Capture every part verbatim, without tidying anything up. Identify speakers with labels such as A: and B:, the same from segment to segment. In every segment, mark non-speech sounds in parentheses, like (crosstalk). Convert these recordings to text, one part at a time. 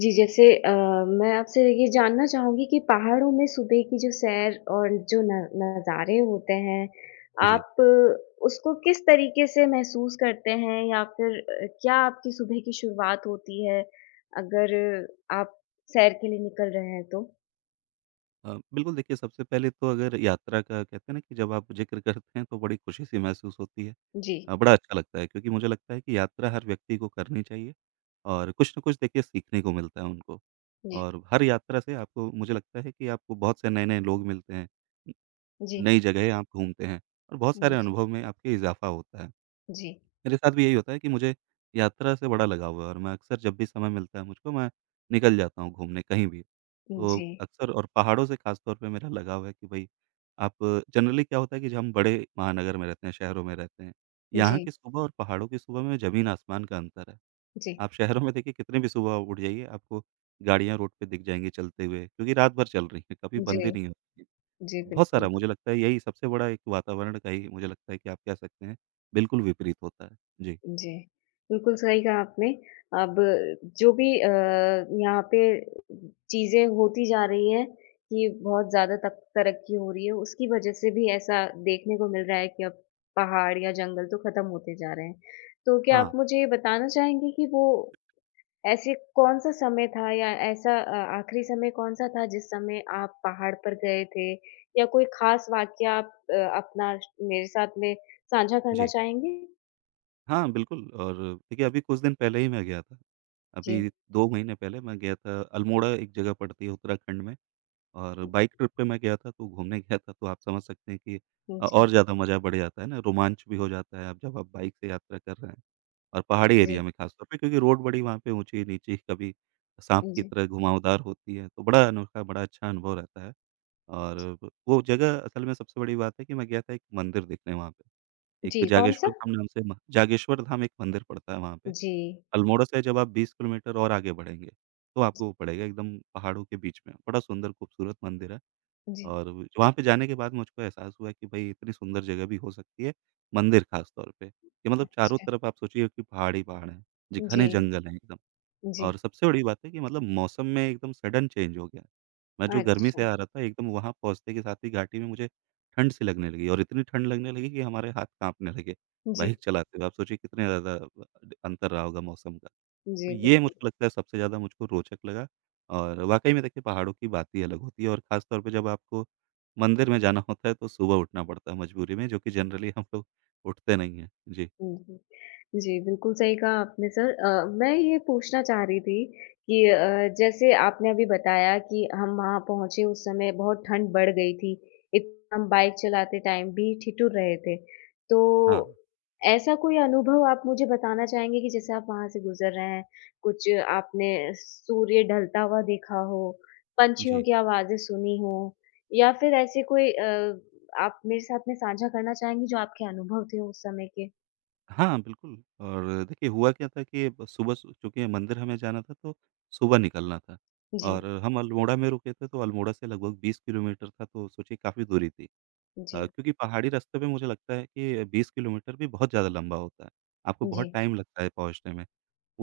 A: जी, जैसे अ, मैं आपसे ये जानना चाहूँगी कि पहाड़ों में सुबह की जो सैर और जो न नज़ारे होते हैं,
B: जी।
A: आप उसको किस तरीके से महसूस करते हैं या फिर अ, क्या आपकी सुबह की शुरुआत होती है, अगर आप सैर के लिए निकल रहे हैं तो?
B: अ, बिल्कुल देखिए, सबसे पहले तो अगर यात्रा का कहते हैं ना, कि जब आप ज़िक्र करते हैं तो बड़ी खुशी-सी महसूस होती है।
A: जी।
B: अ, बड़ा अच्छा लगता है, क्योंकि मुझे लगता है कि यात्रा हर व्यक्ति को करनी चाहिए और कुछ न कुछ देखिए सीखने को मिलता है उनको।
A: जी।
B: और हर यात्रा से आपको, मुझे लगता है कि आपको बहुत से नए-नए लोग मिलते हैं, न
A: जी।
B: नई जगहें आप घूमते हैं और बहुत
A: हुँ।
B: सारे
A: जी।
B: अनुभव में आपके इज़ाफ़ा होता है।
A: जी।
B: मेरे साथ भी यही होता है कि मुझे यात्रा से बड़ा लगाव है, और मैं अक्सर जब भी समय मिलता है मुझको, मैं निकल जाता हूँ घूमने कहीं भी। तो
A: जी।
B: अक्सर, और पहाड़ों से ख़ास तौर पे मेरा लगाव है कि भई आप, जनरली क्या होता है कि जो हम बड़े महानगर में रहते हैं, शहरों में रहते हैं, यहाँ की सुबह और पहाड़ों की सुबह में ज़मीन-आसमान का अंतर है।
A: जी।
B: आप शहरों में देखिए कितनी भी सुबह उठ जाइए, आपको गाड़ियाँ रोड पे दिख जाएँगी चलते हुए, क्योंकि रात भर चल रही हैं, कभी
A: जी।
B: बंद ही नहीं होती।
A: जी,
B: बहुत
A: बिल्कुल।
B: सारा, मुझे लगता है यही सबसे बड़ा एक वातावरण का ही, मुझे लगता है कि आप कह सकते हैं बिल्कुल विपरीत होता है। जी।
A: जी, बिल्कुल सही कहा आपने। अब जो भी अ, यहाँ पे चीज़ें होती जा रही हैं कि बहुत ज़्यादा तक तरक्की हो रही है, उसकी वजह से भी ऐसा देखने को मिल रहा है कि अब पहाड़ या जंगल तो खत्म होते जा रहे हैं। तो क्या आप
B: हाँ,
A: मुझे ये बताना चाहेंगे कि वो ऐसे कौन-सा समय था या ऐसा अ, आखिरी समय कौन-सा था जिस समय आप पहाड़ पर गए थे? या कोई खास वाक़या आप अ, अपना मेरे साथ में साझा करना
B: जी।
A: चाहेंगे?
B: हाँ, बिल्कुल। और देखिए, अभी कुछ दिन पहले ही मैं गया था।
A: जी।
B: अभी दो महीने पहले मैं गया था अल्मोड़ा, एक जगह पड़ती है उत्तराखंड में। और बाइक ट्रिप पे मैं गया था, तो घूमने गया था, तो आप समझ सकते हैं कि
A: हुँ,
B: अ,
A: जी।
B: और ज़्यादा मज़ा बढ़ जाता है ना, रोमांच भी हो जाता है। आप जब आप बाइक से यात्रा कर रहे हैं और पहाड़ी
A: जी,
B: एरिया में खासतौर पे, क्योंकि रोड बड़ी वहाँ पे ऊँची-नीची, कभी साँप की
A: जी।
B: तरह घुमावदार होती है, तो बड़ा अनोखा, बड़ा अच्छा अनुभव रहता है। और व वो जगह असल में, सबसे बड़ी बात है कि मैं गया था एक मंदिर देखने वहाँ पे,
A: जी,
B: एक
A: कौन-सा?
B: जागेश्वर धाम नाम से, म जागेश्वर धाम एक मंदिर पड़ता है वहाँ पे।
A: जी।
B: अल्मोड़ा से जब आप बीस किलोमीटर और आगे बढ़ेंगे, तो आपको वो पड़ेगा एकदम पहाड़ों के बीच में। बड़ा सुंदर, खूबसूरत मंदिर है,
A: जी,
B: और वो- वहाँ पे जाने के बाद मुझको एहसास हुआ कि भई इतनी सुंदर जगह भी हो सकती है, मंदिर ख़ास तौर पे। कि मतलब, चारों
A: अच्छा।
B: तरफ आप सोचिए कि पहाड़ ही पहाड़ हैं, जी, घने
A: जी।
B: जंगल हैं एकदम।
A: जी,
B: और सबसे बड़ी बात है कि मतलब, मौसम में एकदम सडन चेंज हो गया। मैं जो गर्मी
A: अच्छा।
B: से आ रहा था, एकदम वहाँ पहुँचते के साथ ही घाटी में मुझे ठंड सी लगने लगी, और इतनी ठंड लगने लगी कि हमारे हाथ काँपने लगे,
A: जी।
B: बाइक चलाते हुए। आप सोचिए कितने ज़्यादा अ, अंतर रहा होगा मौसम का। तो
A: जी,
B: ये,
A: बिल्कुल।
B: मुझको लगता है सबसे ज़्यादा मुझको रोचक लगा। और वाक़ई में देखिए, पहाड़ों की बात ही अलग होती है, और ख़ास तौर पे जब आपको मंदिर में जाना होता है तो सुबह उठना पड़ता है मजबूरी में, जो कि जनरली हम लोग उठते नहीं हैं। जी,
A: हुँ, हुँ। जी, बिल्कुल सही कहा आपने सर। अ, मैं ये पूछना चाह रही थी कि अ, जैसे आपने अभी बताया कि हम वहाँ पहुँचे उस समय बहुत ठंड बढ़ गई थी। इतना हम बाइक चलाते टाइम भी ठिठुर रहे थे। तो
B: हाँ,
A: ऐसा कोई अनुभव आप मुझे बताना चाहेंगे कि जैसे आप वहाँ से गुज़र रहे हैं, कुछ आपने सूर्य ढलता हुआ देखा हो, पंछियों
B: जी।
A: की आवाज़ें सुनी हो या फिर ऐसे कोई अ, आप मेरे साथ में साझा करना चाहेंगी जो आपके अनुभव थे उस समय के?
B: हाँ, बिल्कुल। और देखिए, हुआ क्या था कि ब सुबह सु चूँकि मंदिर हमें जाना था, तो सुबह निकलना था,
A: जी।
B: और हम अल्मोड़ा में रुके थे, तो अल्मोड़ा से लगभग बीस किलोमीटर था, तो सोचिए काफ़ी दूरी थी। अ,
A: जी।
B: क्योंकि पहाड़ी रास्ते पे, मुझे लगता है कि बीस किलोमीटर भी बहुत ज़्यादा लंबा होता है। आपको बहुत
A: जी।
B: टाइम लगता है पहुँचने में।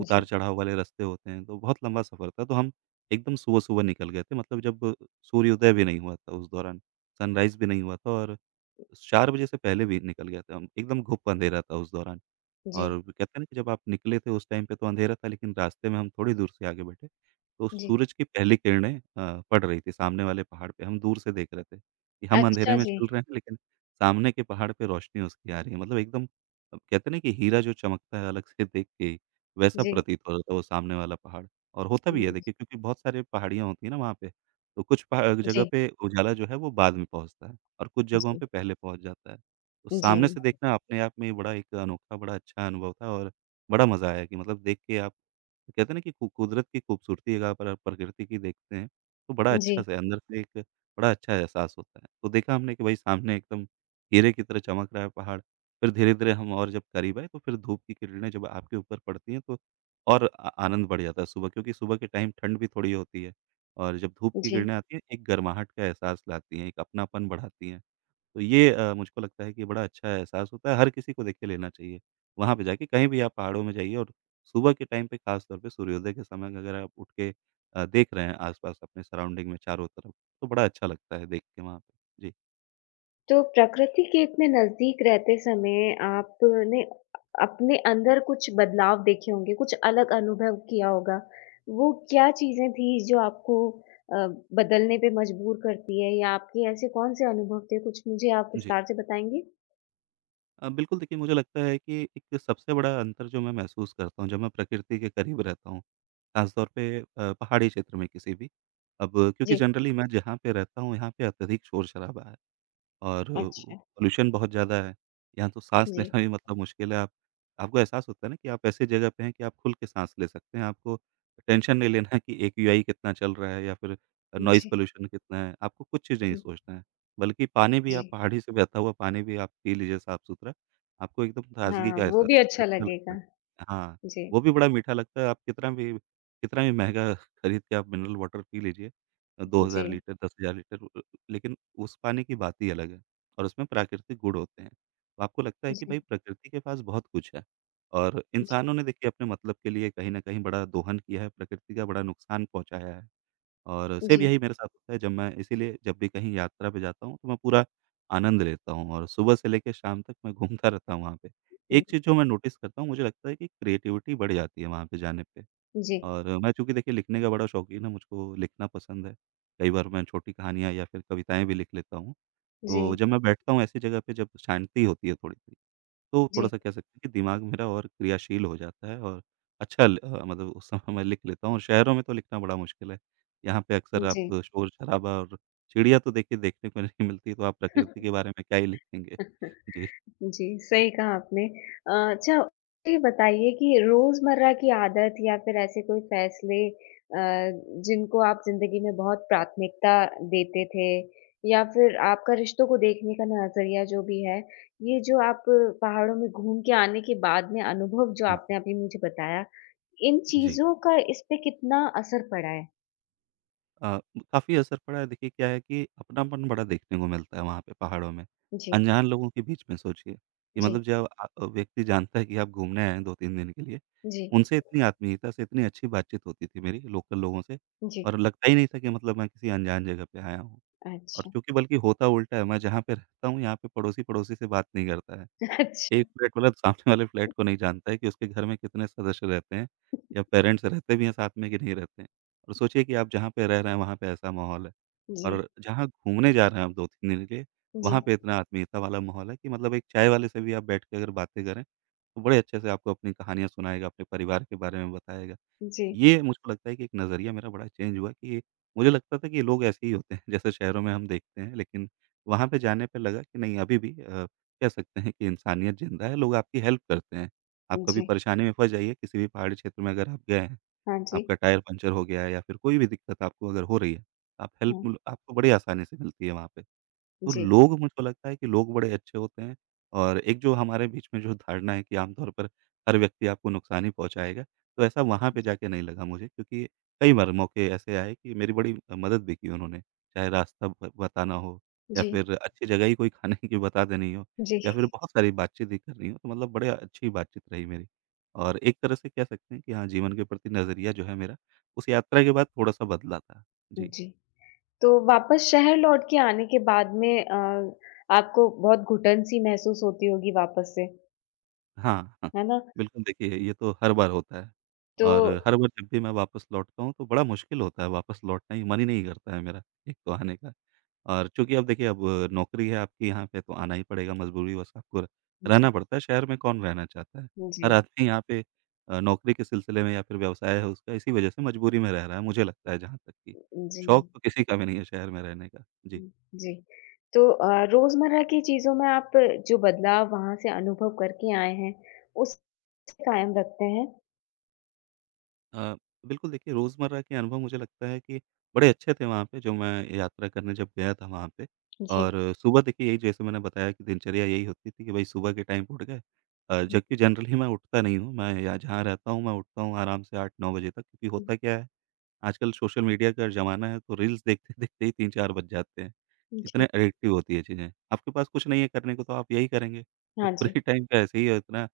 A: जी।
B: वाले रास्ते होते हैं, तो बहुत लंबा सफ़र था। तो हम एकदम सुबह-सुबह निकल गए थे, मतलब जब सूर्योदय भी नहीं हुआ था उस दौरान, सनराइज़ भी नहीं हुआ था, और चार बजे से पहले भी निकल गए थे हम। एकदम घुप अंधेरा था उस दौरान,
A: जी।
B: और वो कहते हैं ना कि जब आप निकले थे उस टाइम पे तो अंधेरा था, लेकिन रास्ते में हम थोड़ी दूर से आगे बढ़े, तो
A: जी।
B: सूरज की पहली किरणें अ, पड़ रही थी सामने वाले पहाड़ पे, हम दूर से देख रहे थे। कि हम अंधेरे
A: अच्छा
B: में
A: जी।
B: चल रहे हैं, लेकिन सामने के पहाड़ पे रोशनी उसकी आ रही है। मतलब एकदम, अ, कहते हैं ना कि हीरा जो चमकता है अलग से देख के, वैसा
A: जी।
B: प्रतीत हो जाता है वो सामने वाला पहाड़। और होता भी है
A: हुँ,
B: देखिए, क्योंकि बहुत सारे पहाड़ियाँ होती हैं ना वहाँ पे, तो कुछ पहा जगह
A: जी।
B: पे उजाला जो है वो बाद में पहुँचता है, और कुछ जगहों
A: जी।
B: पे पहले पहुँच जाता है। तो
A: जी।
B: सामने से देखना अपने आप में बड़ा एक अनोखा, बड़ा अच्छा अनुभव था। और बड़ा मज़ा आया कि मतलब, देख के आप तो कहते हैं ना कि कु कुदरत की खूबसूरती अगर आप अगर प्रकृति की देखते हैं, तो बड़ा अच्छा
A: जी।
B: सा अंदर से एक, बड़ा अच्छा एहसास होता है। तो देखा हमने कि भाई, सामने एकदम हीरे की तरह चमक रहा है पहाड़। फिर धीरे-धीरे हम और जब करीब आए, तो फिर धूप की किरणें जब आपके ऊपर पड़ती हैं, तो और आ आनंद बढ़ जाता है सुबह, क्योंकि सुबह के टाइम ठंड भी थोड़ी होती है, और जब धूप की
A: जी।
B: किरणें आती हैं, एक गर्माहट का एहसास लाती हैं, एक अपनापन बढ़ाती हैं। तो ये, अ, मुझको लगता है कि बड़ा अच्छा एहसास होता है, हर किसी को देखिए लेना चाहिए। वहाँ पे जाके, कहीं भी आप पहाड़ों में जाइए, और सुबह के टाइम पे, ख़ास तौर पे सूर्योदय के समय, अगर आप उठ के अ, देख रहे हैं आस-पास, अपने सराउंडिंग में चारों तरफ, तो बड़ा अच्छा लगता है देख के वहाँ पे। जी।
A: तो प्रकृति के इतने नज़दीक रहते समय आपने अपने अंदर कुछ बदलाव देखे होंगे, कुछ अलग अनुभव किया होगा। वो क्या चीज़ें थी जो आपको अ, बदलने पे मजबूर करती है या आपके ऐसे कौन-से अनुभव थे? कुछ मुझे आप
B: जी।
A: विस्तार से बताएँगे?
B: अ, बिल्कुल देखिए, मुझे लगता है कि एक सबसे बड़ा अंतर जो मैं महसूस करता हूँ, जब मैं प्रकृति के करीब रहता हूँ, ख़ास तौर पे अ, पहाड़ी क्षेत्र में किसी भी। अब क्योंकि
A: जी,
B: जनरली मैं जहाँ पे रहता हूँ, यहाँ पे अत्यधिक शोर-शराबा है। और वो
A: अच्छा।
B: पॉल्यूशन बहुत ज़्यादा है। यहाँ तो साँस
A: जी।
B: लेना भी, मतलब मुश्किल है। आप आपको एहसास होता है ना कि आप ऐसी जगह पे हैं कि आप खुल के साँस ले सकते हैं। आपको टेंशन नहीं लेना है कि एक्यूआई कितना चल रहा है, या फिर नॉइज़
A: जी।
B: पॉल्यूशन कितना है। आपको कुछ चीज़ नहीं
A: हुँ,
B: सोचना है। बल्कि पानी भी,
A: जी।
B: आप पहाड़ी से बहता हुआ पानी भी आप पी लीजिए, साफ़-सुथरा। आपको एकदम ताज़गी
A: हाँ,
B: का
A: वो
B: एहसास
A: भी
B: होगा,
A: अच्छा
B: अच्छा लगता
A: लगेगा।
B: है। हाँ,
A: जी।
B: वो भी बड़ा मीठा लगता है। आप कितना भी, कितना भी महँगा (laughs) खरीद के आप मिनरल वाटर पी लीजिए। अ, दो हज़ार
A: जी।
B: लीटर, दस हज़ार लीटर, लेकिन उस पानी की बात ही अलग है, और उसमें प्राकृतिक गुण होते हैं। तो आपको लगता है कि
A: जी।
B: भाई, प्रकृति के पास बहुत कुछ है, और
A: जी।
B: इंसानों ने देखिए अपने मतलब के लिए कहीं न कहीं बड़ा दोहन किया है, प्रकृति का बड़ा नुकसान पहुँचाया है। और सेम
A: जी।
B: यही मेरे साथ होता है, जब मैं इसीलिए जब भी कहीं यात्रा पे जाता हूँ, तो मैं पूरा आनंद लेता हूँ, और सुबह से लेके शाम तक मैं घूमता रहता हूँ वहाँ पे।
A: हुँ,
B: एक चीज़ जो मैं नोटिस करता हूँ, मुझे लगता है कि क्रिएटिविटी बढ़ जाती है वहाँ पे जाने पे।
A: जी।
B: और मैं चूँकि देखिए लिखने का बड़ा शौकीन है, मुझको लिखना पसंद है। कई बार मैं छोटी कहानियाँ या फिर कविताएँ भी लिख लेता हूँ। तो
A: जी।
B: जब मैं बैठता हूँ ऐसी जगह पे जब शांति होती है थोड़ी-सी, तो
A: जी।
B: थोड़ा-सा कह सकते हैं कि दिमाग मेरा और क्रियाशील हो जाता है, और अच्छा ल अ, मतलब उस समय मैं लिख लेता हूँ, और शहरों में तो लिखना बड़ा मुश्किल है। यहाँ पे अक्सर आप
A: जी।
B: शोर-शराबा, और चिड़िया तो देखिए देखने को नहीं मिलती, तो आप प्रकृति के
A: (laughs)
B: बारे में क्या ही लिखेंगे। जी,
A: जी, सही कहा आपने। अ, अच्छा ये बताइए कि रोज़मर्रा की आदत या फिर ऐसे कोई फ़ैसले अ, जिनको आप ज़िंदगी में बहुत प्राथमिकता देते थे या फिर आपका रिश्तों को देखने का नज़रिया जो भी है, ये जो आप पहाड़ों में घूम के आने के बाद में अनुभव जो
B: हुँ।
A: आपने अभी मुझे बताया इन
B: जी।
A: चीज़ों का इस पे कितना असर पड़ा है?
B: अ, काफ़ी असर पड़ा है देखिए। क्या है कि अपनापन बड़ा देखने को मिलता है वहाँ पे पहाड़ों में,
A: जी।
B: अनजान लोगों के बीच में। सोचिए कि
A: जी।
B: मतलब, जब अ अ, व्यक्ति जानता है कि आप घूमने आए हैं दो तीन दिन के लिए,
A: जी।
B: उनसे इतनी आत्मीयता से, इतनी अच्छी बातचीत होती थी मेरी लोकल लोगों से,
A: जी।
B: और लगता ही नहीं था कि मतलब मैं किसी अनजान जगह पे आया हूँ। और
A: अच्छा।
B: चूँकि, बल्कि होता उल्टा है, मैं जहाँ पे रहता हूँ यहाँ पे पड़ोसी-पड़ोसी से बात नहीं करता है।
A: (laughs) अच्छा।
B: एक फ्लैट मतलब, सामने वाले फ्लैट को नहीं जानता है कि उसके घर में कितने सदस्य रहते हैं, या पेरेंट्स रहते भी हैं साथ में कि नहीं रहते हैं। और सोचिए कि आप जहाँ पे रह रहे हैं वहाँ पे ऐसा माहौल है,
A: जी।
B: और जहाँ घूमने जा रहे हैं आप दो तीन दिन के लिए, वहाँ
A: जी।
B: पे इतना आत्मीयता वाला माहौल है कि मतलब, एक चाय वाले से भी आप बैठ के अगर बातें करें, तो बड़े अच्छे से आपको अपनी कहानियाँ सुनाएगा, अपने परिवार के बारे में बताएगा।
A: जी।
B: ये, मुझको लगता है कि एक नज़रिया मेरा बड़ा चेंज हुआ कि, मुझे लगता था कि लोग ऐसे ही होते हैं (laughs) जैसे शहरों में हम देखते हैं, लेकिन वहाँ पे जाने पे लगा कि नहीं, अभी भी अ, कह सकते हैं कि इंसानियत ज़िंदा है, लोग आपकी हेल्प करते हैं। आप कभी
A: जी।
B: परेशानी में फँस जाइए, किसी भी पहाड़ी क्षेत्र में अगर आप गए हैं,
A: हाँ जी,
B: आपका टायर पंक्चर हो गया है या फिर कोई भी दिक्कत आपको अगर हो रही है, आप हेल्प
A: हाँ।
B: ल आपको बड़ी आसानी से मिलती है वहाँ पे। तो
A: जी।
B: लोग मुझको लगता है कि लोग बड़े अच्छे होते हैं और एक जो हमारे बीच में जो धारणा है कि आम तौर पर हर व्यक्ति आपको नुकसान ही पहुँचाएगा, तो ऐसा वहाँ पे जाके नहीं लगा मुझे क्योंकि कई बार मौके ऐसे आए कि मेरी बड़ी मदद भी की उन्होंने, चाहे रास्ता ब बताना हो या
A: जी।
B: फिर अच्छी जगह ही कोई खाने की बता देनी हो
A: जी।
B: या फिर बहुत सारी बातचीत ही करनी हो, तो मतलब बड़े अच्छी बातचीत रही मेरी। और एक तरह से कह सकते हैं कि हाँ, जीवन के प्रति नज़रिया जो है मेरा, उस यात्रा के बाद थोड़ा-सा बदला था। जी।
A: जी। तो वापस शहर लौट के आने के बाद में अ, आपको बहुत घुटन-सी महसूस होती होगी वापस से,
B: हाँ, हाँ।
A: है ना?
B: बिल्कुल, देखिए ये तो हर बार होता है
A: तो
B: और हर बार जब भी मैं वापस लौटता हूँ तो बड़ा मुश्किल होता है, वापस लौटना ही मन ही नहीं करता है मेरा, एक तो आने का। और चूँकि अब देखिए अब नौकरी है आपकी यहाँ पे तो आना ही पड़ेगा, मजबूरीवश आपको
A: जी।
B: रहना पड़ता है। शहर में कौन रहना चाहता है?
A: जी।
B: हर आदमी यहाँ पे अ, नौकरी के सिलसिले में या फिर व्यवसाय है उसका, इसी वजह से मजबूरी में रह रहा है, मुझे लगता है जहाँ तक कि,
A: जी।
B: शौक तो किसी का भी नहीं है शहर में रहने का। जी।
A: हुँ, जी। तो अ, रोज़मर्रा की चीज़ों में आप जो बदलाव वहाँ से अनुभव करके आए हैं, उसे कायम रखते हैं?
B: अ, बिल्कुल देखिए रोज़मर्रा के अनुभव मुझे लगता है कि बड़े अच्छे थे वहाँ पे, जो मैं यात्रा करने जब गया था वहाँ पे।
A: जी।
B: और सुबह देखिए यही जैसे मैंने बताया कि दिनचर्या यही होती थी कि भाई सुबह के टाइम पे उठ गए। अ,
A: हुँ,
B: जबकि जनरली मैं उठता नहीं हूँ, मैं या जहाँ रहता हूँ मैं उठता हूँ आराम से आठ नौ बजे तक, क्योंकि होता क्या है आजकल सोशल मीडिया का ज़माना है, तो रील्स देखते-देखते ही तीन चार बज जाते हैं।
A: हुँ,
B: इतने
A: जी।
B: एडिक्टिव होती है चीज़ें। आपके पास कुछ नहीं है करने को तो आप यही करेंगे। तो
A: हाँ जी।
B: फ्री टाइम का (laughs) ऐसे ही है, इतना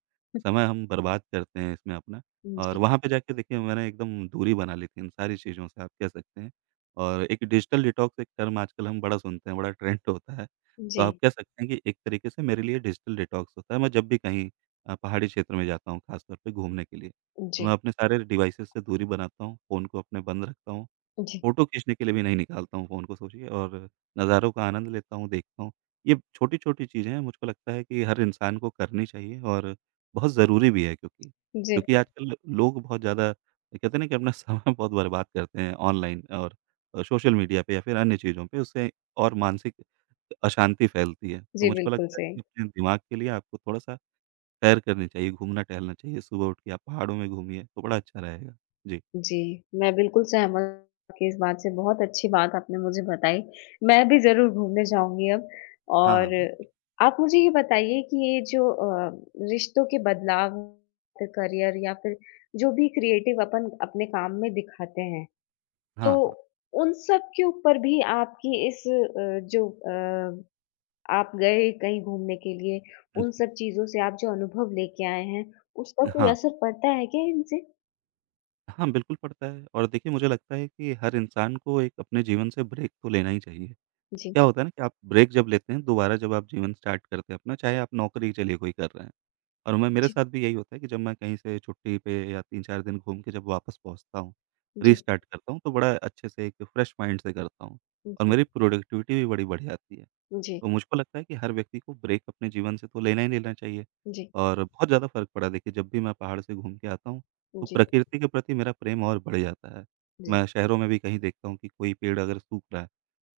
B: समय हम बर्बाद करते हैं इसमें अपना।
A: जी।
B: और
A: जी।
B: वहाँ पे जाके देखिए मैंने एकदम दूरी बना ली थी इन सारी चीज़ों से, आप कह सकते हैं। और एक डिजिटल डिटॉक्स, एक टर्म आजकल हम बड़ा सुनते हैं, बड़ा ट्रेंड (laughs) होता है।
A: जी।
B: तो आप कह सकते हैं कि एक तरीके से मेरे लिए डिजिटल डिटॉक्स होता है, मैं जब भी कहीं अ, पहाड़ी क्षेत्र में जाता हूँ ख़ासतौर पे घूमने के लिए। तो
A: जी।
B: मैं अपने सारे डिवाइसेज़ से दूरी बनाता हूँ, फ़ोन को अपने बंद रखता हूँ,
A: जी।
B: फ़ोटो खींचने के लिए भी नहीं निकालता हूँ फ़ोन को, सोचिए। और नज़ारों का आनंद लेता हूँ, देखता हूँ। ये छोटी-छोटी चीज़ें हैं, मुझको लगता है कि हर इंसान को करनी चाहिए और बहुत ज़रूरी भी है क्योंकि।
A: जी।
B: क्योंकि आजकल लोग बहुत ज़्यादा कहते हैं ना कि अपना (laughs) समय बहुत बर्बाद करते हैं ऑनलाइन और अ, सोशल मीडिया पे या फिर अन्य चीज़ों पे, उससे और मानसिक अशांति फैलती है। तो
A: जी,
B: मुझको
A: बिल्कुल
B: लगता है
A: सही।
B: कि अपने दिमाग के लिए आपको थोड़ा-सा सैर करनी चाहिए, घूमना-टहलना चाहिए। सुबह उठ के आप पहाड़ों में घूमिए, तो बड़ा अच्छा रहेगा। जी।
A: जी, मैं बिल्कुल सहमत आपकी इस बात से, बहुत अच्छी बात आपने मुझे बताई। मैं भी ज़रूर घूमने जाऊँगी अब
B: हाँ, हाँ,
A: और
B: बिल्कुल।
A: आप मुझे ये बताइए कि ये जो अ, रिश्तों के बदलाव, करियर या फिर जो भी क्रिएटिव अपन अपने काम में दिखाते हैं, तो
B: हाँ, हाँ।
A: उन सब के ऊपर भी आपकी इस अ, जो अ, आप गए कहीं घूमने के लिए,
B: जी।
A: उन सब चीज़ों से आप जो अनुभव लेके आए हैं, उसका कोई
B: हाँ।
A: असर पड़ता है क्या इनसे?
B: हाँ, बिल्कुल पड़ता है और देखिए मुझे लगता है कि हर इंसान को एक अपने जीवन से ब्रेक तो लेना ही चाहिए।
A: जी।
B: क्या होता है ना कि आप ब्रेक जब लेते हैं, दोबारा जब आप जीवन स्टार्ट करते हैं अपना, चाहे आप नौकरी चलिए कोई कर रहे हैं। और मैं, मेरे
A: जी।
B: साथ भी यही होता है कि जब मैं कहीं से छुट्टी पे या तीन चार दिन घूम के जब वापस पहुँचता हूँ,
A: जी।
B: रीस्टार्ट करता हूँ, तो बड़ा अच्छे से एक फ्रेश माइंड से करता हूँ और
A: जी।
B: मेरी प्रोडक्टिविटी भी बड़ी बढ़ जाती है।
A: जी।
B: तो मुझको लगता है कि हर व्यक्ति को ब्रेक अपने जीवन से तो लेना ही लेना चाहिए।
A: जी।
B: और बहुत ज़्यादा फ़र्क पड़ा, देखिए जब भी मैं पहाड़ से घूम के आता हूँ, तो
A: जी।
B: प्रकृति के प्रति मेरा प्रेम और बढ़ जाता है।
A: जी।
B: मैं शहरों में भी कहीं देखता हूँ कि कोई पेड़ अगर सूख रहा है,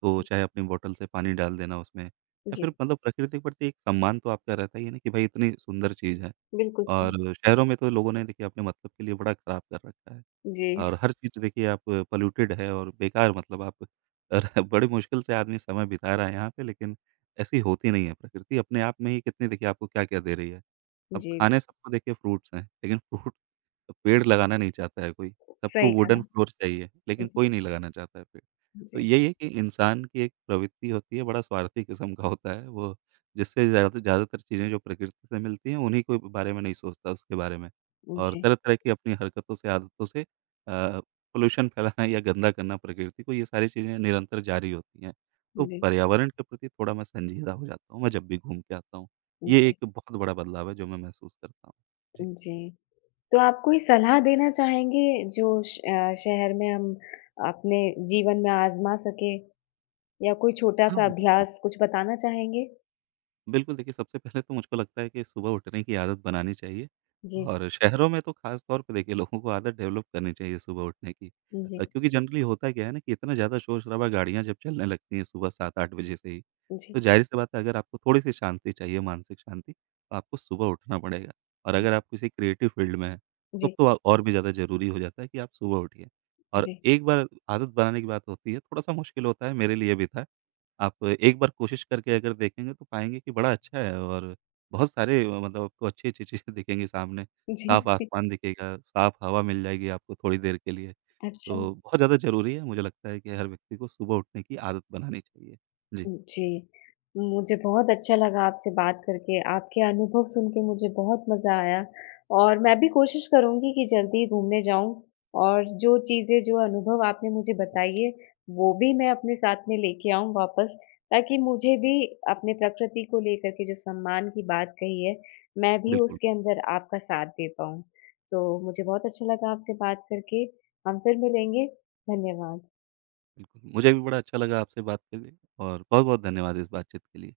B: तो
A: जी।
B: चाहे अपनी बॉटल से पानी डाल देना उसमें या
A: जी,
B: फिर मतलब प्रकृति के प्रति एक सम्मान तो आपका रहता ही है ना कि भाई इतनी सुंदर चीज़ है।
A: बिल्कुल सही।
B: और शहरों में तो लोगों ने देखिए अपने मतलब के लिए बड़ा ख़राब कर रखा है।
A: जी।
B: और हर चीज़ तो देखिए आप पॉल्यूटेड है और बेकार, मतलब आप (laughs) और बड़े मुश्किल से आदमी समय बिता रहा है यहाँ पे, लेकिन ऐसी होती नहीं है प्रकृति, अपने आप में ही कितनी देखिए आपको क्या-क्या दे रही है। अब
A: जी,
B: खाने सबको देखिए फ्रूट्स हैं, लेकिन फ्रूट पेड़ लगाना नहीं चाहता है कोई, सबको
A: सही कहा।
B: वुडन फ्लोर चाहिए, लेकिन
A: जी।
B: कोई नहीं लगाना चाहता है पेड़। तो
A: जी।
B: यही है कि इंसान की एक प्रवृत्ति होती है, बड़ा स्वार्थी किस्म का होता है वो, जिससे ज़्यादा ज़्यादातर चीज़ें जो प्रकृति से मिलती हैं उन्हीं के बारे में नहीं सोचता उसके बारे में। और
A: जी।
B: तरह-तरह की अपनी हरकतों से, आदतों से अ, पोल्यूशन फैलाना या गंदा करना प्रकृति को, ये सारी चीज़ें निरंतर जारी होती हैं। तो
A: जी।
B: पर्यावरण के प्रति थोड़ा मैं संजीदा हो जाता हूँ, मैं जब भी घूम के आता हूँ। ये एक
A: जी।
B: बहुत बड़ा बदलाव है, जो मैं महसूस करता हूँ। जी।
A: जी। तो आप कोई सलाह देना चाहेंगे जो श अ, शहर में हम अपने जीवन में आज़मा सकें या कोई
B: हाँ,
A: छोटा-सा
B: बिल्कुल।
A: अभ्यास कुछ बताना चाहेंगे?
B: बिल्कुल, देखिए सबसे पहले तो मुझको लगता है कि सुबह उठने की आदत बनानी चाहिए
A: जी।
B: और हुँ। शहरों में तो ख़ास तौर पे देखिए लोगों को आदत डेवलप करनी चाहिए सुबह उठने की।
A: जी। जी।
B: अ, क्योंकि जनरली होता क्या है ना कि इतना ज़्यादा शोर-शराबा गाड़ियाँ जब चलने लगती हैं सुबह सात आठ बजे से ही,
A: जी।
B: तो ज़ाहिर-सी बात है अगर आपको थोड़ी-सी शांति चाहिए, मानसिक शांति, तो आपको सुबह उठना पड़ेगा। और अगर आप किसी क्रिएटिव फ़ील्ड में हैं, तब
A: जी।
B: तो आ- और भी ज़्यादा ज़रूरी हो जाता है कि आप सुबह उठिए। और
A: जी।
B: एक बार आदत बनाने की बात होती है, थोड़ा-सा मुश्किल होता है, मेरे लिए भी था। आप एक बार कोशिश करके अगर देखेंगे तो पाएँगे कि बड़ा अच्छा है और बहुत सारे अ, मतलब आपको अच्छी-अच्छी चीज़ें दिखेंगी सामने।
A: (laughs)
B: साफ
A: जी,
B: आसमान दिखेगा, साफ हवा मिल जाएगी आपको थोड़ी देर के लिए।
A: अच्छा।
B: तो बहुत ज़्यादा ज़रूरी है, मुझे लगता है कि हर व्यक्ति को सुबह उठने की आदत बनानी चाहिए। जी।
A: जी। मुझे बहुत अच्छा लगा आपसे बात करके, आपके अनुभव सुन के मुझे बहुत मज़ा आया और मैं भी कोशिश करूँगी कि जल्दी घूमने जाऊँ और जो चीज़ें, जो अनुभव आपने मुझे बताई
B: जी।
A: है, वो भी मैं अपने साथ में लेके आऊँ वापस ताकि मुझे भी अपने प्रकृति को लेकर के जो सम्मान की बात कही है, मैं भी
B: बिल्कुल,
A: उसके अंदर आपका साथ दे पाऊँ। तो मुझे बहुत अच्छा लगा आपसे बात करके, हम फिर मिलेंगे, धन्यवाद।
B: बिल्कुल। मुझे भी बड़ा अच्छा लगा आपसे बात करके और बहुत-बहुत धन्यवाद इस बातचीत के लिए।